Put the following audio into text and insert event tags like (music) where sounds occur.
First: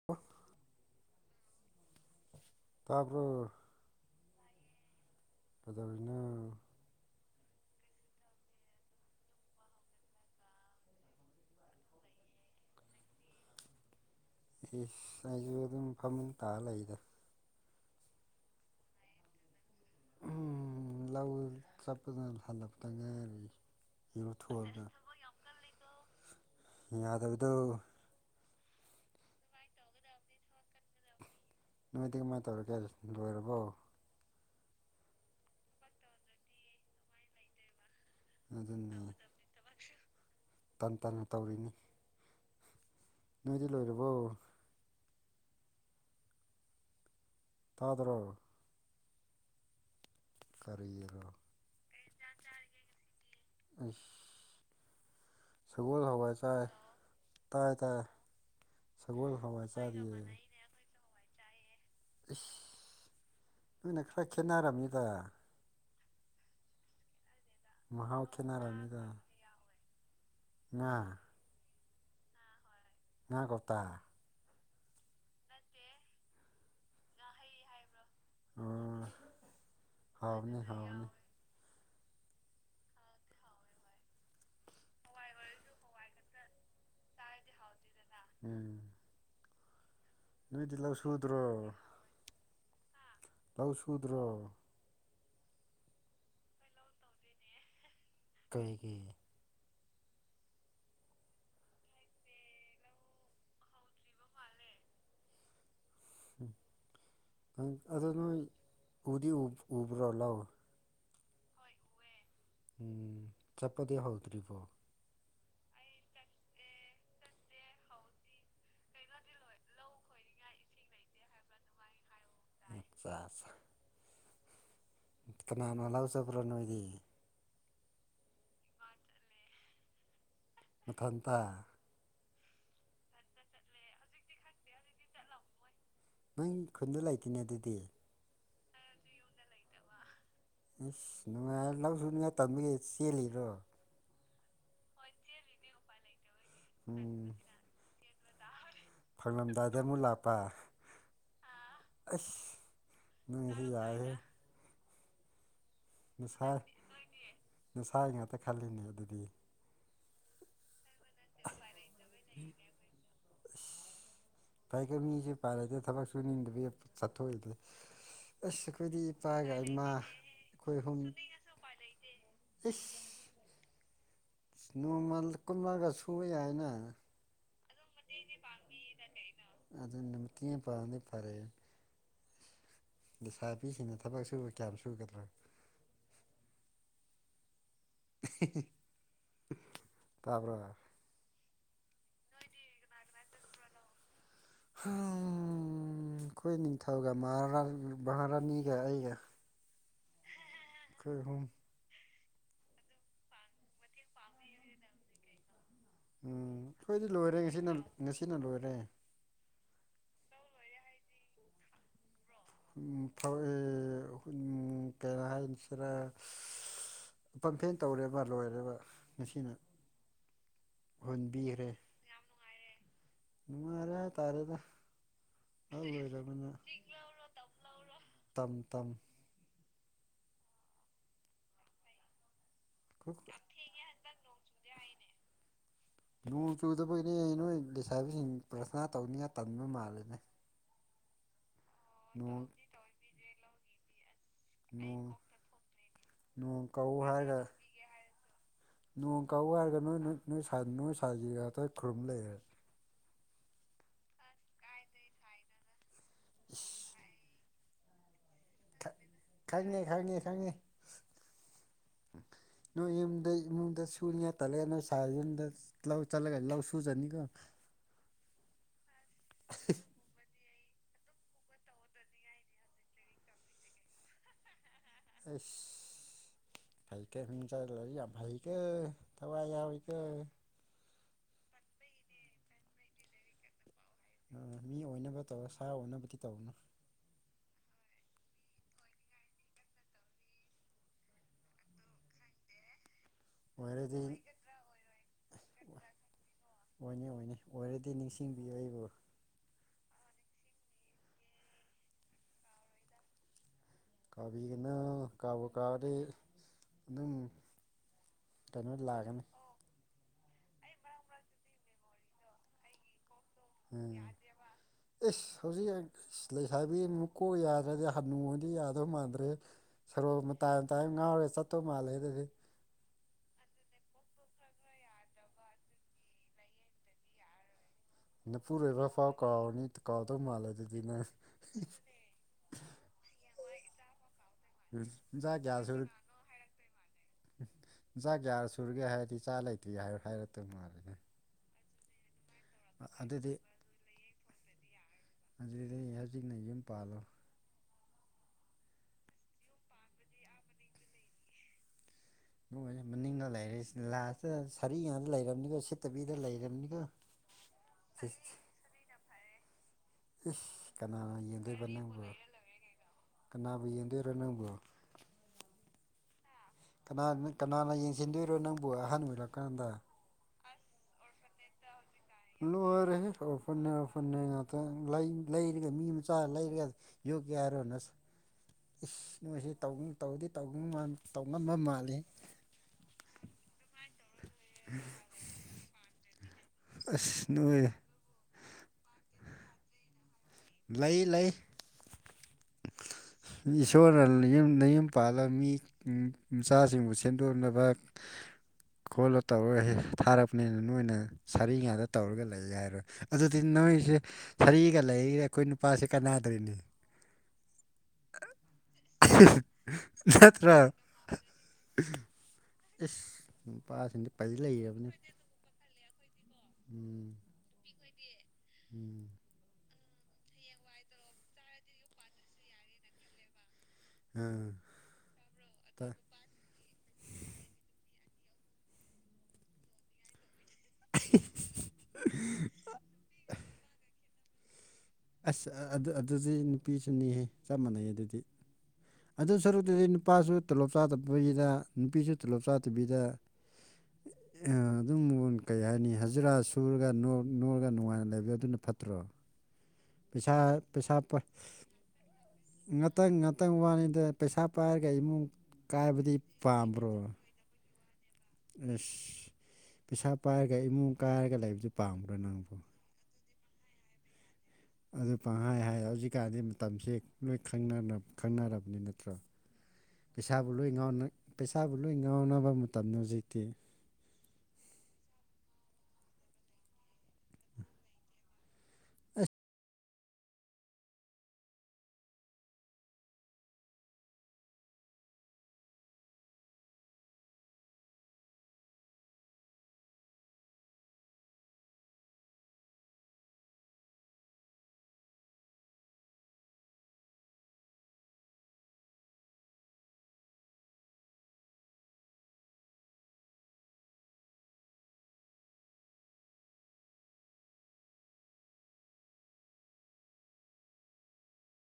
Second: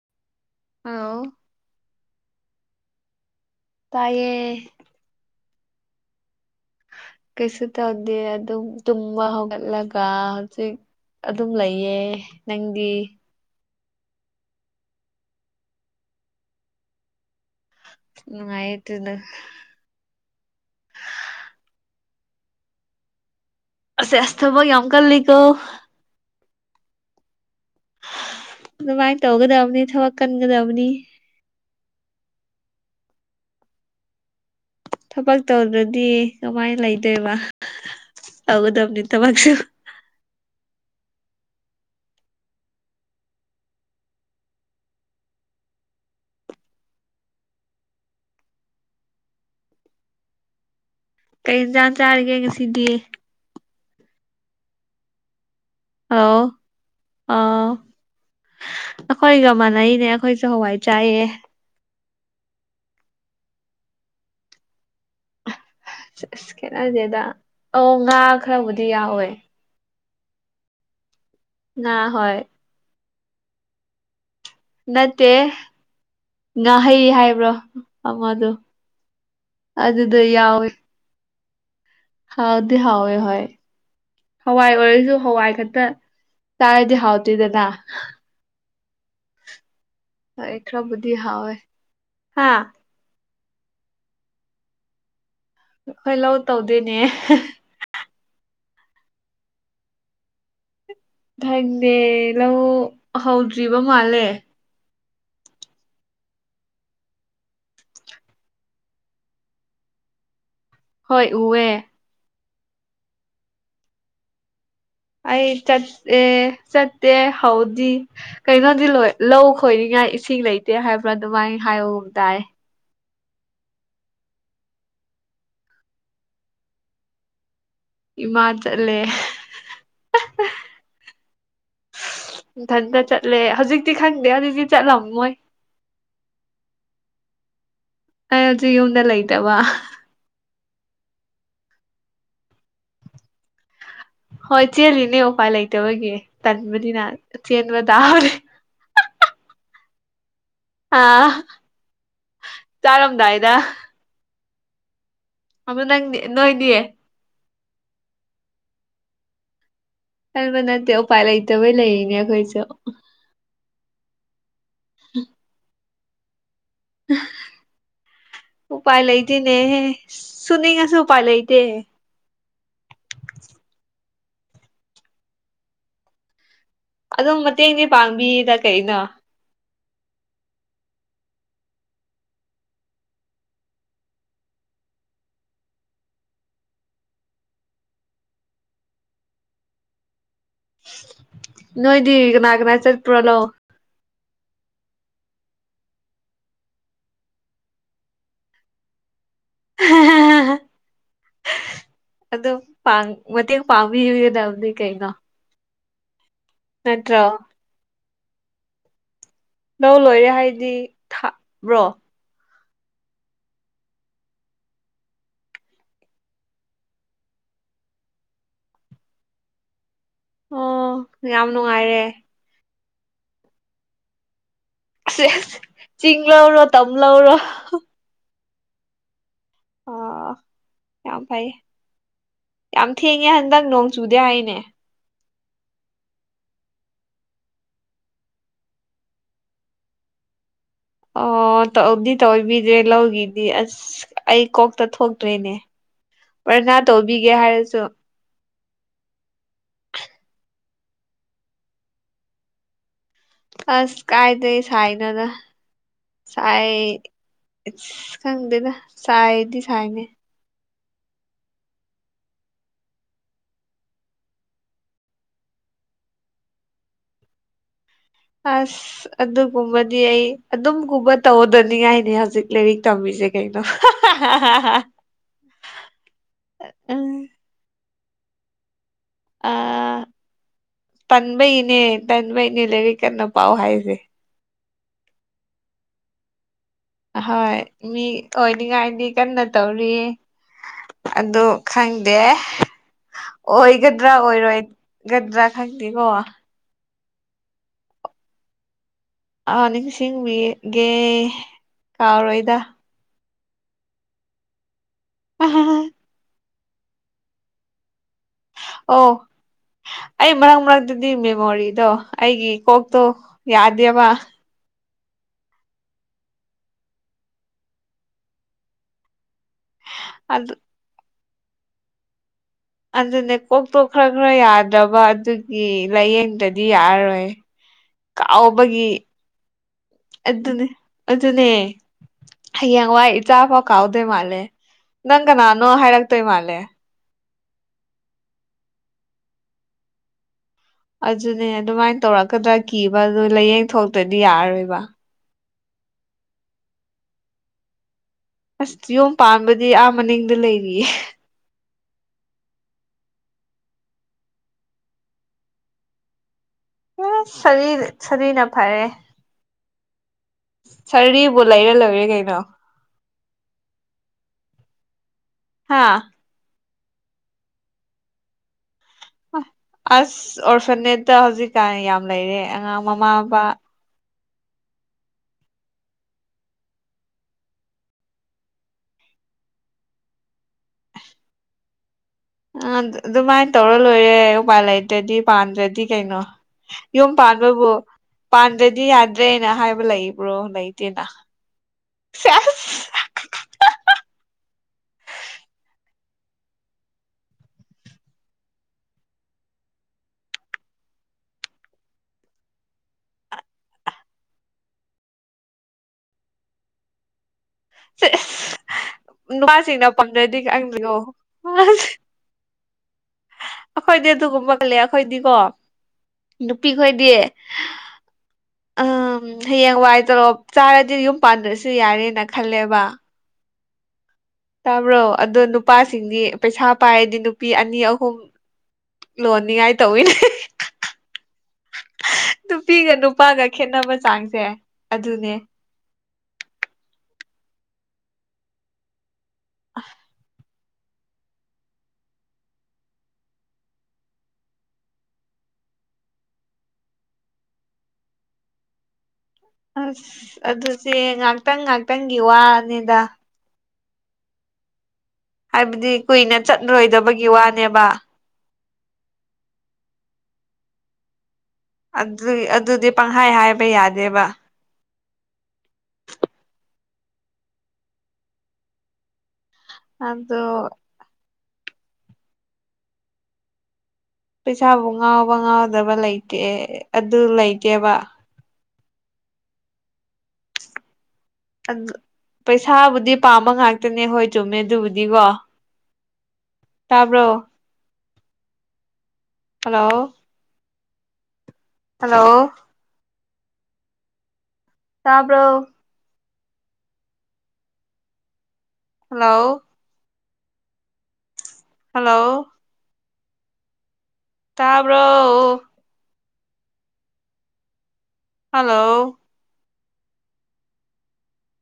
(unintelligible) hello ꯇꯥꯕ꯭ꯔꯣ ꯇꯥꯏꯌꯦ ꯀꯩꯗꯧꯔꯤꯅꯣ ꯀꯩꯁꯨ ꯇꯧꯗꯦ ꯑꯗꯨꯝ ꯇꯨꯝꯃ ꯍꯧꯒꯠꯂꯒ ꯍꯧꯖꯤꯛ ꯑꯗꯨꯝ ꯂꯩꯌꯦ ꯅꯪꯗꯤ ꯏꯁ ꯑꯩꯁꯨ ꯑꯗꯨꯝ ꯐꯃꯨꯡ ꯇꯥꯔ ꯂꯩꯗ ꯅꯨꯡꯉꯥꯏꯌꯦ ꯑꯗꯨꯅ ꯎꯝ ꯂꯧ ꯆꯞꯄꯗ ꯍꯜꯂꯛꯄꯗ ꯉꯥꯏꯔꯤ ꯑꯁ ꯑꯁ ꯊꯕꯛ ꯌꯥꯝ ꯏꯔꯨꯊꯣꯛꯑꯒ ꯀꯜꯂꯤꯀꯣ ꯌꯥꯗꯕꯗꯣ ꯑꯗꯨꯃꯥꯏꯅ ꯇꯧꯒꯗꯕꯅꯤ ꯊꯕꯛ ꯀꯟꯒꯗꯕꯅꯤ ꯅꯣꯏꯗꯤ ꯀꯃꯥꯏꯅ ꯇꯧꯔꯒꯦ ꯂꯣꯏꯔꯕꯣ ꯊꯕꯛ ꯇꯧꯗ꯭ꯔꯗꯤ ꯀꯃꯥꯏꯅ ꯂꯩꯗꯣꯏꯕ ꯑꯗꯨꯅꯤ ꯇꯧꯒꯗꯕꯅꯤ ꯊꯕꯛꯁꯨ ꯇꯟ ꯇꯟꯅ ꯇꯧꯔꯤꯅꯤ ꯅꯣꯏꯗꯤ ꯂꯣꯏꯔꯕꯣ ꯇꯥꯗꯔꯣ ꯀꯔꯤꯔꯣ ꯀꯩ ꯏꯟꯖꯥꯡ ꯆꯥꯔꯒꯦ ꯉꯁꯤꯗꯤ ꯑꯁ ꯁꯒꯣꯜ ꯍꯋꯥꯏ ꯑꯥꯎ ꯆꯥꯏ ꯑꯥꯎ ꯇꯥꯔꯦ ꯇꯥꯔꯦ ꯑꯩꯈꯣꯏꯒ ꯃꯥꯟꯅꯩꯅꯦ ꯑꯩꯈꯣꯏꯁꯨ ꯍꯋꯥꯏ ꯆꯥꯏꯌꯦ ꯏꯁ ꯅꯣꯏꯅ ꯈꯔ ꯈꯦꯠꯅꯔꯝꯅꯤꯗ ꯑꯁ ꯑꯁ ꯈꯦꯠꯅꯗꯦꯗ ꯑꯣ ꯉꯥ ꯃꯍꯥꯎ ꯈꯔꯕꯨꯗꯤ ꯈꯦꯠꯅꯔꯅꯤꯗ ꯌꯥꯎꯋꯦ ꯉꯥ ꯅ ꯍꯣꯏ ꯉꯥ ꯀꯧꯇꯥ ꯅꯠꯇꯦ ꯉꯥꯍꯩ ꯍꯥꯏꯕ꯭ꯔꯣ ꯑꯃꯗꯣ ꯑꯣ ꯑꯗꯨꯗꯣ ꯍꯥꯎꯕꯅꯤ ꯌꯥꯎꯏ ꯍꯥꯎꯕꯅꯤ ꯍꯥꯎꯗꯤ ꯍꯥꯎꯋꯦ ꯍꯣꯏ ꯍꯋꯥꯏ ꯑꯣꯏꯔꯁꯨ ꯍꯋꯥꯏ ꯈꯛꯇ ꯆꯥꯔꯗꯤ ꯆꯥꯔꯗꯤ ꯍꯥꯎꯇꯦꯗꯅ ꯍꯥꯎꯇꯦꯗꯅ ꯎꯝ ꯍꯣꯏ ꯅꯣꯏꯗꯤ ꯂꯧ ꯈꯔꯕꯨꯗꯤ ꯁꯨꯗ꯭ꯔꯣ ꯍꯥꯎꯋꯦ ꯍꯥꯥ ꯂꯧ ꯁꯨꯗ꯭ꯔꯣ ꯑꯈꯣꯏ ꯂꯧ ꯇꯧꯗꯦꯅꯦ ꯀꯩꯒꯤ ꯈꯪꯗꯦ ꯂꯧ ꯍꯧꯗ꯭ꯔꯤꯕ ꯃꯥꯜꯂꯦ ꯎꯝ ꯑꯗꯨ ꯅꯣꯏ ꯎꯗꯤ ꯎ ꯎꯕ꯭ꯔꯣ ꯂꯧ ꯍꯣꯏ ꯎꯋꯦ ꯎꯝ ꯆꯠꯄꯗꯤ ꯍꯧꯗ꯭ꯔꯤꯕꯣ ꯑꯩ ꯆꯠꯑꯦ ꯆꯠꯇꯦ ꯍꯧꯗꯤ ꯀꯩꯅꯣꯗꯤ ꯂꯣꯏ ꯂꯧ ꯈꯣꯏꯅꯤꯡꯉꯥꯏ ꯏꯁꯤꯡ ꯂꯩꯇꯦ ꯍꯥꯏꯕ꯭ꯔꯥ ꯑꯗꯨꯃꯥꯏ ꯍꯥꯏꯕꯒꯨꯝ ꯇꯥꯏ ꯑꯠꯆꯥ ꯑꯠꯆꯥ ꯀꯅꯥꯅ ꯂꯧ ꯆꯠꯄ꯭ꯔꯣ ꯅꯣꯏꯗꯤ ꯏꯃꯥ ꯆꯠꯂꯦ ꯃꯊꯟꯇ ꯏꯊꯟꯇ ꯆꯠꯂꯦ ꯍꯧꯖꯤꯛꯇꯤ ꯈꯪꯗꯦ ꯍꯧꯖꯤꯛꯇꯤ ꯆꯠꯂꯝꯃꯣꯏ ꯅꯪ ꯈꯨꯟꯗ ꯂꯩꯇꯦꯅꯦ ꯑꯗꯨꯗꯤ ꯑꯩ ꯍꯧꯖꯤꯛ ꯌꯨꯝꯗ ꯂꯩꯇꯕ ꯏꯁ ꯅꯨꯡꯉꯥꯏꯔꯦ ꯂꯧ ꯁꯨꯅꯤꯉꯥꯏ ꯇꯟꯕꯒꯤ ꯆꯦꯜꯂꯤꯔꯣ ꯍꯣꯏ ꯆꯦꯜꯂꯤꯅꯦ ꯎꯄꯥꯏ ꯂꯩꯇꯕꯒꯤ ꯇꯟꯕꯅꯤꯅ ꯎꯝ ꯆꯦꯟꯕ ꯇꯥꯕꯅꯦ ꯐꯪꯂꯝꯗꯥꯏꯗ ꯑꯃꯨꯛ ꯂꯥꯛꯄ ꯑꯥ ꯑꯥ ꯑꯁ ꯆꯥꯔꯝꯗꯥꯏꯗ ꯅꯪꯖꯨ ꯌꯥꯏꯍꯦ ꯑꯗꯨ ꯅꯪꯗꯤ ꯅꯁꯥꯏ ꯅꯣꯏꯗꯤ ꯅꯁꯥꯏ ꯉꯥꯛꯇ ꯈꯜꯂꯤꯅꯦ ꯑꯗꯨꯗꯤ ꯈꯟꯕ ꯅꯠꯇꯦ ꯎꯄꯥꯏ ꯂꯩꯇꯕꯩ ꯂꯩꯔꯤꯅꯦ ꯑꯩꯈꯣꯏꯁꯨ ꯑꯁ ꯑꯩꯒꯥ ꯃꯤꯒꯥ (unintelligible) ꯊꯕꯛ ꯁꯨꯅꯤꯡꯗꯕꯒꯤ ꯆꯠꯊꯣꯛꯏꯗꯨ ꯑꯁ ꯎꯄꯥꯏ ꯑꯩꯈꯣꯏꯗꯤ ꯏꯄꯥꯒ ꯂꯩꯇꯦꯅꯦꯍꯦ ꯏꯃꯥ ꯑꯩꯈꯣꯏ ꯁꯨꯅꯤꯡꯉꯁꯨ ꯑꯍꯨꯝ ꯎꯄꯥꯏ ꯂꯩꯇꯦ ꯑꯁ ꯅꯣꯡꯃ ꯀꯨꯝꯃꯥꯒ ꯁꯨꯕ ꯌꯥꯏꯅ ꯑꯗꯨꯝ ꯃꯇꯦꯡꯗꯤ ꯄꯥꯡꯕꯤꯗ ꯀꯩꯅꯣ ꯑꯗꯨ ꯅꯨꯡꯇꯤꯒꯤ ꯄꯥꯡꯗꯤ ꯐꯔꯦ ꯂꯩꯁꯥꯕꯤ ꯁꯤꯡꯅ ꯊꯕꯛ ꯁꯨꯕ ꯀꯌꯥꯝ ꯁꯨꯒꯗ꯭ꯔꯥ ꯇꯥꯕ꯭ꯔꯥ ꯅꯣꯏꯗꯤ ꯀꯅꯥ ꯀꯅꯥ ꯆꯠꯄ꯭ꯔꯣ ꯂꯧ ꯑꯩꯈꯣꯏ ꯅꯤꯡꯊꯧꯒ ꯃꯍꯥꯔꯥ ꯃꯍꯥꯔꯥꯅꯤꯒ ꯑꯩꯒ ꯑꯩꯈꯣꯏ ꯑꯍꯨꯝ ꯑꯗꯨꯝ ꯄꯥꯡ ꯃꯇꯦꯡ ꯄꯥꯡꯕꯤꯒꯗꯕꯅꯤ ꯀꯩꯅꯣ ꯎꯝ ꯈꯣꯏꯗꯤ ꯅꯠꯇ꯭ꯔꯣ ꯂꯣꯏꯔꯦ ꯉꯁꯤꯅ ꯉꯁꯤꯅ ꯂꯣꯏꯔꯦ ꯂꯧ ꯂꯣꯏꯔꯦ ꯍꯥꯏꯗꯤ ꯊꯥꯕ꯭ꯔꯣ ꯎꯝ ꯐꯥꯎꯋꯦ ꯀꯔꯤ ꯍꯥꯏꯁꯤꯔꯥ ꯄꯝꯐꯦꯟ ꯇꯧꯔꯦꯕ ꯂꯣꯏꯔꯦꯕ ꯉꯁꯤꯅ ꯑꯣ ꯌꯥꯝ ꯍꯨꯟꯕꯤꯈ꯭ꯔꯦ ꯅꯨꯡꯉꯥꯏꯔꯦ ꯌꯥꯝ ꯅꯨꯡꯉꯥꯏꯔꯦ ꯅꯨꯡꯉꯥꯏꯔꯦ ꯍꯥꯏꯇꯥꯔꯦꯗ ꯂꯧ ꯆꯤꯡ ꯂꯣꯏꯔꯕꯅꯤꯅ ꯂꯧꯔꯣ ꯇꯝ ꯂꯧꯔꯣ ꯇꯝ ꯇꯝ ꯑꯣ ꯌꯥꯝ ꯐꯩꯌꯦ ꯌꯥꯝ ꯊꯦꯡꯉꯦ ꯍꯟꯗꯛ ꯅꯣꯡ ꯆꯨꯗꯦ ꯍꯥꯏꯅꯦ ꯅꯣꯡ ꯆꯨꯗꯕꯩꯅꯦ ꯅꯣꯏ ꯂꯩꯁꯥꯕꯤꯁꯤꯡ ꯄ꯭ꯔꯊꯅꯥ ꯇꯧꯅꯤꯡꯉꯥꯏ ꯇꯟꯕ ꯃꯥꯜꯂꯦꯅꯦ ꯑꯣ ꯇꯧꯗꯤ ꯅꯣꯡ ꯇꯧꯕꯤꯗ꯭ꯔꯦ ꯂꯧꯒꯤꯗꯤ ꯑꯁ ꯑꯩ ꯀꯣꯛꯇ ꯅꯣꯡ ꯊꯣꯛꯇ꯭ꯔꯦꯅꯦ ꯅꯣꯡ ꯄ꯭ꯔꯅꯥ ꯀꯧ ꯇꯧꯕꯤꯒꯦ ꯍꯥꯏꯔꯒ ꯍꯥꯏꯔꯁꯨ ꯅꯣꯡ ꯀꯧ ꯍꯥꯏꯔꯒ ꯅꯣꯏ ꯅꯣꯏ ꯅꯣꯏ ꯁꯥꯏ ꯅꯣꯏ ꯁꯥꯏꯒꯤ ꯉꯥꯛꯇꯥ ꯈꯨꯔꯨꯝ ꯂꯩꯔꯦ ꯑꯁ ꯀꯥꯏꯗꯩ ꯁꯥꯏꯅꯣꯗ ꯁꯥꯏ ꯏꯁ ꯏꯁ ꯈꯪꯗꯦꯗ ꯈꯪ ꯁꯥꯏꯗꯤ ꯈꯪꯉꯦ ꯁꯥꯏꯅꯤ ꯈꯪꯉꯦ ꯈꯪꯉꯦ ꯅꯣꯏ ꯌꯨꯝꯗ ꯏꯃꯨꯡꯗ ꯁꯨꯅꯤꯉꯥꯏ ꯇꯜꯂꯦ ꯅꯣꯏ ꯁꯥꯏ ꯌꯨꯝꯗ ꯂꯧ ꯆꯠꯂꯒ ꯂꯧ ꯁꯨꯖꯅꯤꯀꯣ ꯑꯁ ꯑꯗꯨꯒꯨꯝꯕꯗꯤ ꯑꯩ ꯑꯗꯨꯝꯒꯨꯝꯕ ꯇꯧꯗꯅꯤꯡꯉꯥꯏꯅꯤ ꯍꯧꯖꯤꯛ ꯂꯥꯏꯔꯤꯛ ꯇꯝꯃꯤꯁꯦ ꯀꯩꯕ ꯑꯦꯁ ꯎꯝ ꯊꯩꯀꯦ ꯃꯤ ꯃꯆꯥꯗꯤ ꯂꯥꯏꯔꯤꯛ ꯌꯥꯝ ꯍꯩ ꯀꯣ ꯊꯋꯥꯏ ꯌꯥꯎꯏꯀꯣ ꯑꯥ ꯇꯟꯕꯩꯅꯦ ꯇꯟꯕꯩꯅꯦ ꯂꯥꯏꯔꯤꯛ ꯀꯟꯅ ꯄꯥꯎ ꯍꯥꯏꯁꯦ ꯑ ꯃꯤ ꯑꯣꯏꯅꯕ ꯇꯧ ꯁꯥ ꯑꯣꯏꯅꯕꯗꯤ ꯇꯧꯅꯨ ꯑꯍꯣꯏ ꯃꯤ ꯑꯣꯏꯅꯤꯉꯥꯏꯗꯤ ꯀꯟꯅ ꯇꯧꯔꯤꯔꯦ ꯑꯗꯣ ꯈꯪꯗꯦ ꯑꯣꯏꯔꯗꯤ ꯑꯣꯏꯒꯗ꯭ꯔꯥ ꯑꯣꯏꯔꯣꯏꯒꯗ꯭ꯔꯥ ꯈꯪꯗꯦꯀꯣ ꯑꯣꯏꯅꯤ ꯑꯣꯏꯅꯤ ꯑꯣꯏꯔꯗꯤ ꯅꯤꯡꯁꯤꯡꯕꯤꯌꯨ ꯑꯩꯕꯨ ꯑ ꯅꯤꯡꯁꯤꯡꯕꯤꯒꯦ ꯀꯥꯎꯔꯣꯏꯗ ꯀꯥꯎꯕꯤꯒꯅ ꯀꯥꯎꯕꯨ ꯀꯥꯎꯔꯗꯤ ꯑꯗꯨꯝ ꯀꯩꯅꯣ ꯑꯣ ꯂꯥꯛꯀꯅꯤ ꯑꯩ ꯃꯔꯛ ꯃꯔꯛꯇꯗꯤ ꯃꯦꯃꯣꯔꯤꯗꯣ ꯑꯩꯒꯤ ꯀꯣꯛꯇꯣ ꯎꯝ ꯌꯥꯗꯦꯕ ꯏꯁ ꯍꯧꯖꯤꯛ ꯂꯩꯁꯥꯕꯤ ꯃꯨꯀꯣꯛ ꯌꯥꯗ꯭ꯔꯗꯤ ꯍꯟꯅꯨꯔꯗꯤ ꯌꯥꯗꯧ ꯃꯥꯟꯗ꯭ꯔꯦ ꯁꯔꯣꯛ ꯑꯗꯨ ꯃꯇꯥꯏ ꯃꯇꯥꯏ ꯉꯥꯎꯔ ꯆꯠꯇꯧ ꯃꯥꯜꯂꯦ ꯑꯗꯨꯗꯤ ꯑꯗꯨꯅꯦ ꯀꯣꯛꯇꯣ ꯈꯔ ꯈꯔ ꯌꯥꯗ꯭ꯔꯕ ꯑꯗꯨꯒꯤ ꯂꯥꯏꯌꯦꯡꯗꯗꯤ ꯌꯥꯔꯔꯣꯏ ꯅꯄꯨꯔꯣꯏꯕ ꯀꯥꯎꯕꯒꯤ ꯐꯥꯎ ꯀꯥꯎꯔꯅꯤ ꯀꯥꯎꯗꯧ ꯃꯥꯜꯂꯦ ꯑꯗꯨꯅꯦ ꯑꯗꯨꯗꯤ ꯅꯪ ꯑꯗꯨꯅꯦ ꯍꯌꯦꯡꯋꯥꯏ ꯏꯆꯥꯐꯥꯎ ꯀꯥꯎꯗꯣꯏ ꯃꯥꯜꯂꯦ ꯎꯝ ꯅꯪ ꯀꯅꯥꯅꯣ ꯍꯥꯏꯔꯛꯇꯣꯏ ꯃꯥꯜꯂꯦ ꯅꯆꯥ ꯀꯌꯥ ꯁꯨꯔꯒꯦ ꯍꯥꯏꯔꯗꯤ ꯏꯆꯥ ꯂꯩꯇ꯭ꯔꯤ ꯍꯥꯏꯔ ꯍꯥꯏꯔꯛꯇꯧ ꯃꯥꯜꯂꯦ ꯅꯪ ꯑꯗꯨꯅꯦ ꯑꯗꯨꯃꯥꯏ ꯇꯧꯔꯛꯀꯗ꯭ꯔꯥ ꯀꯤꯕ ꯑꯗꯨ ꯑꯗꯨꯗꯤ ꯂꯥꯏꯌꯦꯡꯊꯣꯛꯇ꯭ꯔꯗꯤ ꯌꯥꯔꯔꯣꯏꯕ ꯑꯗꯨꯗꯤ ꯍꯧꯖꯤꯛꯅ ꯌꯨꯝ ꯄꯥꯟꯂꯣ ꯑꯁ ꯌꯨꯝ ꯄꯥꯟꯕꯗꯤ ꯑꯥ ꯃꯅꯤꯡꯗ ꯂꯩꯔꯤꯌꯦ ꯂꯣꯏꯔꯦ ꯃꯅꯤꯡꯗ ꯂꯩꯔꯤ ꯂꯥ꯭ꯁꯇ ꯁꯔꯤ ꯉꯥꯛ ꯂꯩꯔꯝꯅꯤꯀꯣ ꯁꯤꯠꯇꯕꯤꯗ ꯂꯩꯔꯝꯅꯤ ꯑꯁ ꯁꯔꯤ ꯁꯔꯤꯅ ꯐꯔꯦ ꯏꯁ ꯀꯅꯥꯅ ꯁꯥꯔꯤꯕꯨ ꯌꯦꯡꯗꯣꯏꯕ ꯂꯩꯔ ꯅꯪꯕꯨ ꯂꯣꯏꯔꯦ ꯀꯩꯅꯣ ꯀꯅꯥꯕꯨ ꯌꯦꯡꯗꯣꯏꯔꯣ ꯅꯪꯕꯨ ꯍꯥꯥ ꯀꯅꯥ ꯀꯅꯥꯅ ꯌꯦꯡꯁꯤꯟꯗꯣꯏꯔꯣ ꯅꯪꯕꯨ ꯑꯍꯟ ꯑꯣꯏꯔꯛꯀꯥꯟꯗ ꯑꯁ ꯑꯣꯔꯐꯟꯅꯦꯠꯇ ꯍꯧꯖꯤꯛ (unintelligible) ꯂꯩ ꯂꯣꯏꯔꯦꯍꯦ ꯑꯣꯐꯔꯅꯦ ꯑꯣꯐꯔꯅꯦ ꯉꯥꯛ ꯑ ꯂꯩ ꯂꯩꯔꯒ ꯃꯤ ꯃꯆꯥ ꯂꯩꯔꯒ ꯌꯣꯛꯀꯦ ꯍꯥꯏꯔꯣ ꯅꯁꯛ ꯏꯁ ꯅꯣꯏꯁꯤ ꯇꯧ ꯇꯧꯗꯤ ꯇꯧꯃꯥꯟ ꯇꯧꯉꯝꯕ ꯃꯥꯜꯂꯤ ꯑ ꯑꯗꯨꯃꯥꯏꯅ ꯇꯧꯔ ꯂꯣꯏꯔꯦ ꯎꯄꯥꯏ ꯂꯩꯇ꯭ꯔꯗꯤ ꯄꯥꯝꯗ꯭ꯔꯗꯤ ꯀꯩꯅꯣ ꯌꯨꯝ ꯑꯁ ꯅꯣꯏ ꯄꯥꯟꯕꯕꯨ ꯄꯥꯟꯗ꯭ꯔꯗꯤ ꯌꯥꯗ꯭ꯔꯦꯅ ꯍꯥꯏꯕ ꯂꯩꯕ꯭ꯔꯣ ꯂꯩ ꯂꯩꯇꯦꯅ ꯂꯩ ꯁꯦꯁ ꯏꯁꯣꯔꯅ ꯌꯨꯝ ꯅꯌꯨꯝ ꯄꯥꯜꯂꯣ ꯃꯤ ꯃꯆꯥꯁꯤꯡꯕꯨ ꯁꯦꯟꯗꯣꯛꯅꯕ (inaudible) ꯈꯣꯠꯂꯣ ꯇꯧꯔ ꯊꯥꯔꯛꯄꯅꯤꯅ ꯅꯣꯏꯅ ꯁꯥꯔꯤ ꯉꯥꯗ ꯇꯧꯔꯒ ꯂꯩ ꯍꯥꯏꯔꯣꯏ ꯑꯗꯨꯗꯤ ꯅꯣꯏꯁꯦ ꯁꯔꯤꯒ ꯂꯩꯒ ꯑꯩꯈꯣꯏ ꯅꯨꯄꯥꯁꯤ ꯀꯅꯥꯗꯔꯤꯅꯤ (unintelligible) ꯅꯨꯄꯥꯁꯤꯡꯅ ꯄꯪꯗ꯭ꯔꯗꯤ ꯅꯠꯇ꯭ꯔꯣ ꯈꯪꯗ꯭ꯔꯤꯀꯣ ꯑꯁ ꯏꯁ ꯑꯩꯈꯣꯏꯗꯤ ꯅꯨꯄꯥꯁꯤꯡꯗꯤ ꯄꯩ ꯑꯗꯨꯒꯨꯝꯕꯒ ꯂꯩꯌꯦ ꯂꯩꯔꯕꯅꯤ ꯑꯩꯈꯣꯏꯗꯤꯀꯣ ꯅꯨꯄꯤ ꯎꯝ ꯈꯣꯏꯗꯤ ꯎꯝ ꯍꯌꯦꯡ ꯋꯥꯏ ꯇꯣꯂꯣꯞ ꯆꯥꯔꯗꯤ ꯌꯨꯝ ꯄꯥꯟꯗ꯭ꯔꯁꯨ ꯌꯥꯔꯦꯅ ꯈꯜꯂꯦꯕ ꯑꯥ ꯇꯥꯕ꯭ꯔꯣ ꯑꯗꯣ ꯇꯥ ꯅꯨꯄꯥꯁꯤꯡꯗꯤ ꯄꯩꯁꯥ ꯄꯥꯏꯔꯗꯤ ꯅꯨꯄꯤ ꯑꯅꯤ ꯑꯍꯨꯝ ꯂꯣꯟꯅꯤꯉꯥꯏ ꯇꯧꯋꯤꯅꯦ (unintelligible) ꯅꯨꯄꯤꯒ ꯅꯨꯄꯥꯒ ꯈꯦꯠꯅꯕ ꯆꯥꯡꯁꯦ ꯑꯗꯨꯅꯦ ꯑ ꯑꯗꯨꯖꯨ ꯅꯨꯄꯤꯁꯨꯅꯤꯍꯦ ꯆꯞ ꯃꯥꯟꯅꯩ ꯑꯗꯨꯗꯤ ꯑꯗꯨ ꯁꯔꯨꯛꯇꯨꯗꯤ ꯅꯨꯄꯥꯁꯨ ꯇꯣꯂꯣꯞ ꯆꯥꯗꯕꯤꯗ ꯅꯨꯄꯤꯁꯨ ꯇꯣꯂꯣꯞ ꯆꯥꯗꯕꯤꯗ ꯑꯗꯨꯝ ꯀꯩ ꯍꯥꯏꯅꯤ ꯍꯖꯤꯔꯥ ꯁꯨꯔꯒ ꯅꯣꯛ ꯅꯣꯛꯑꯒ ꯅꯨꯡꯉꯥꯏꯅ ꯂꯩꯕ ꯑꯗꯨꯅ ꯐꯠꯇ꯭ꯔꯣ ꯄꯩꯁꯥ ꯑꯁ ꯄꯩꯁꯥ ꯑꯗꯨꯗꯤ ꯄꯥꯏ ꯉꯥꯛꯇꯪ ꯉꯥꯛꯇꯪꯒꯤ ꯋꯥꯅꯤꯗ ꯉꯥꯇꯪ ꯋꯥꯅꯤꯗ ꯄꯩꯁꯥ ꯄꯥꯏꯔꯒ ꯏꯃꯨꯡ ꯍꯥꯏꯕꯗꯤ ꯀꯥꯏꯕꯗꯤ ꯀꯨꯏꯅ ꯄꯥꯝꯕ꯭ꯔꯣ ꯆꯠꯂꯣꯏꯗꯕꯒꯤ ꯋꯥꯅꯦꯕ ꯑꯁ ꯄꯩꯁꯥ ꯄꯥꯏꯔꯒ ꯏꯃꯨꯡ ꯀꯥꯏꯔꯒ ꯂꯩꯕꯗꯨ ꯄꯥꯝꯕ꯭ꯔꯣ ꯑꯗꯨ ꯅꯪꯕꯨ ꯑꯗꯨꯗꯤ ꯄꯪꯍꯥꯏ ꯍꯥꯏꯕ ꯌꯥꯗꯦꯕ ꯑꯗꯨ ꯄꯪꯍꯥꯏ ꯍꯥꯏ ꯍꯧꯖꯤꯛꯀꯥꯟꯗꯤ ꯃꯇꯝꯁꯦ ꯂꯣꯏ ꯈꯪꯅꯔ ꯈꯪꯅꯔꯕꯅꯤ ꯅꯠꯇ꯭ꯔꯣ ꯑꯗꯣ ꯄꯩꯁꯥꯕꯨ ꯂꯣꯏ ꯉꯥꯎꯅ ꯄꯩꯁꯥꯕꯨ ꯂꯣꯏ ꯉꯥꯎꯅꯕ ꯃꯇꯝꯅꯦ ꯍꯧꯖꯤꯛꯇꯤ ꯄꯩꯁꯥꯕꯨ ꯉꯥꯎꯕ ꯉꯥꯎꯗꯕ ꯂꯩꯇꯦ ꯑꯗꯨ ꯂꯩꯇꯦꯕ (unintelligible) ꯄꯩꯁꯥꯕꯨꯗꯤ ꯄꯥꯝꯕ ꯉꯥꯛꯇꯅꯦ ꯍꯣꯏ ꯆꯨꯝꯃꯦ ꯑꯗꯨꯕꯨꯗꯤꯀꯣ ꯇꯥꯕ꯭ꯔꯣ ꯍꯜꯂꯣ ꯍꯜꯂꯣ ꯇꯥꯕ꯭ꯔꯣ ꯍꯜꯂꯣ ꯍꯜꯂꯣ ꯇꯥꯕ꯭ꯔꯣ ꯍꯜꯂꯣ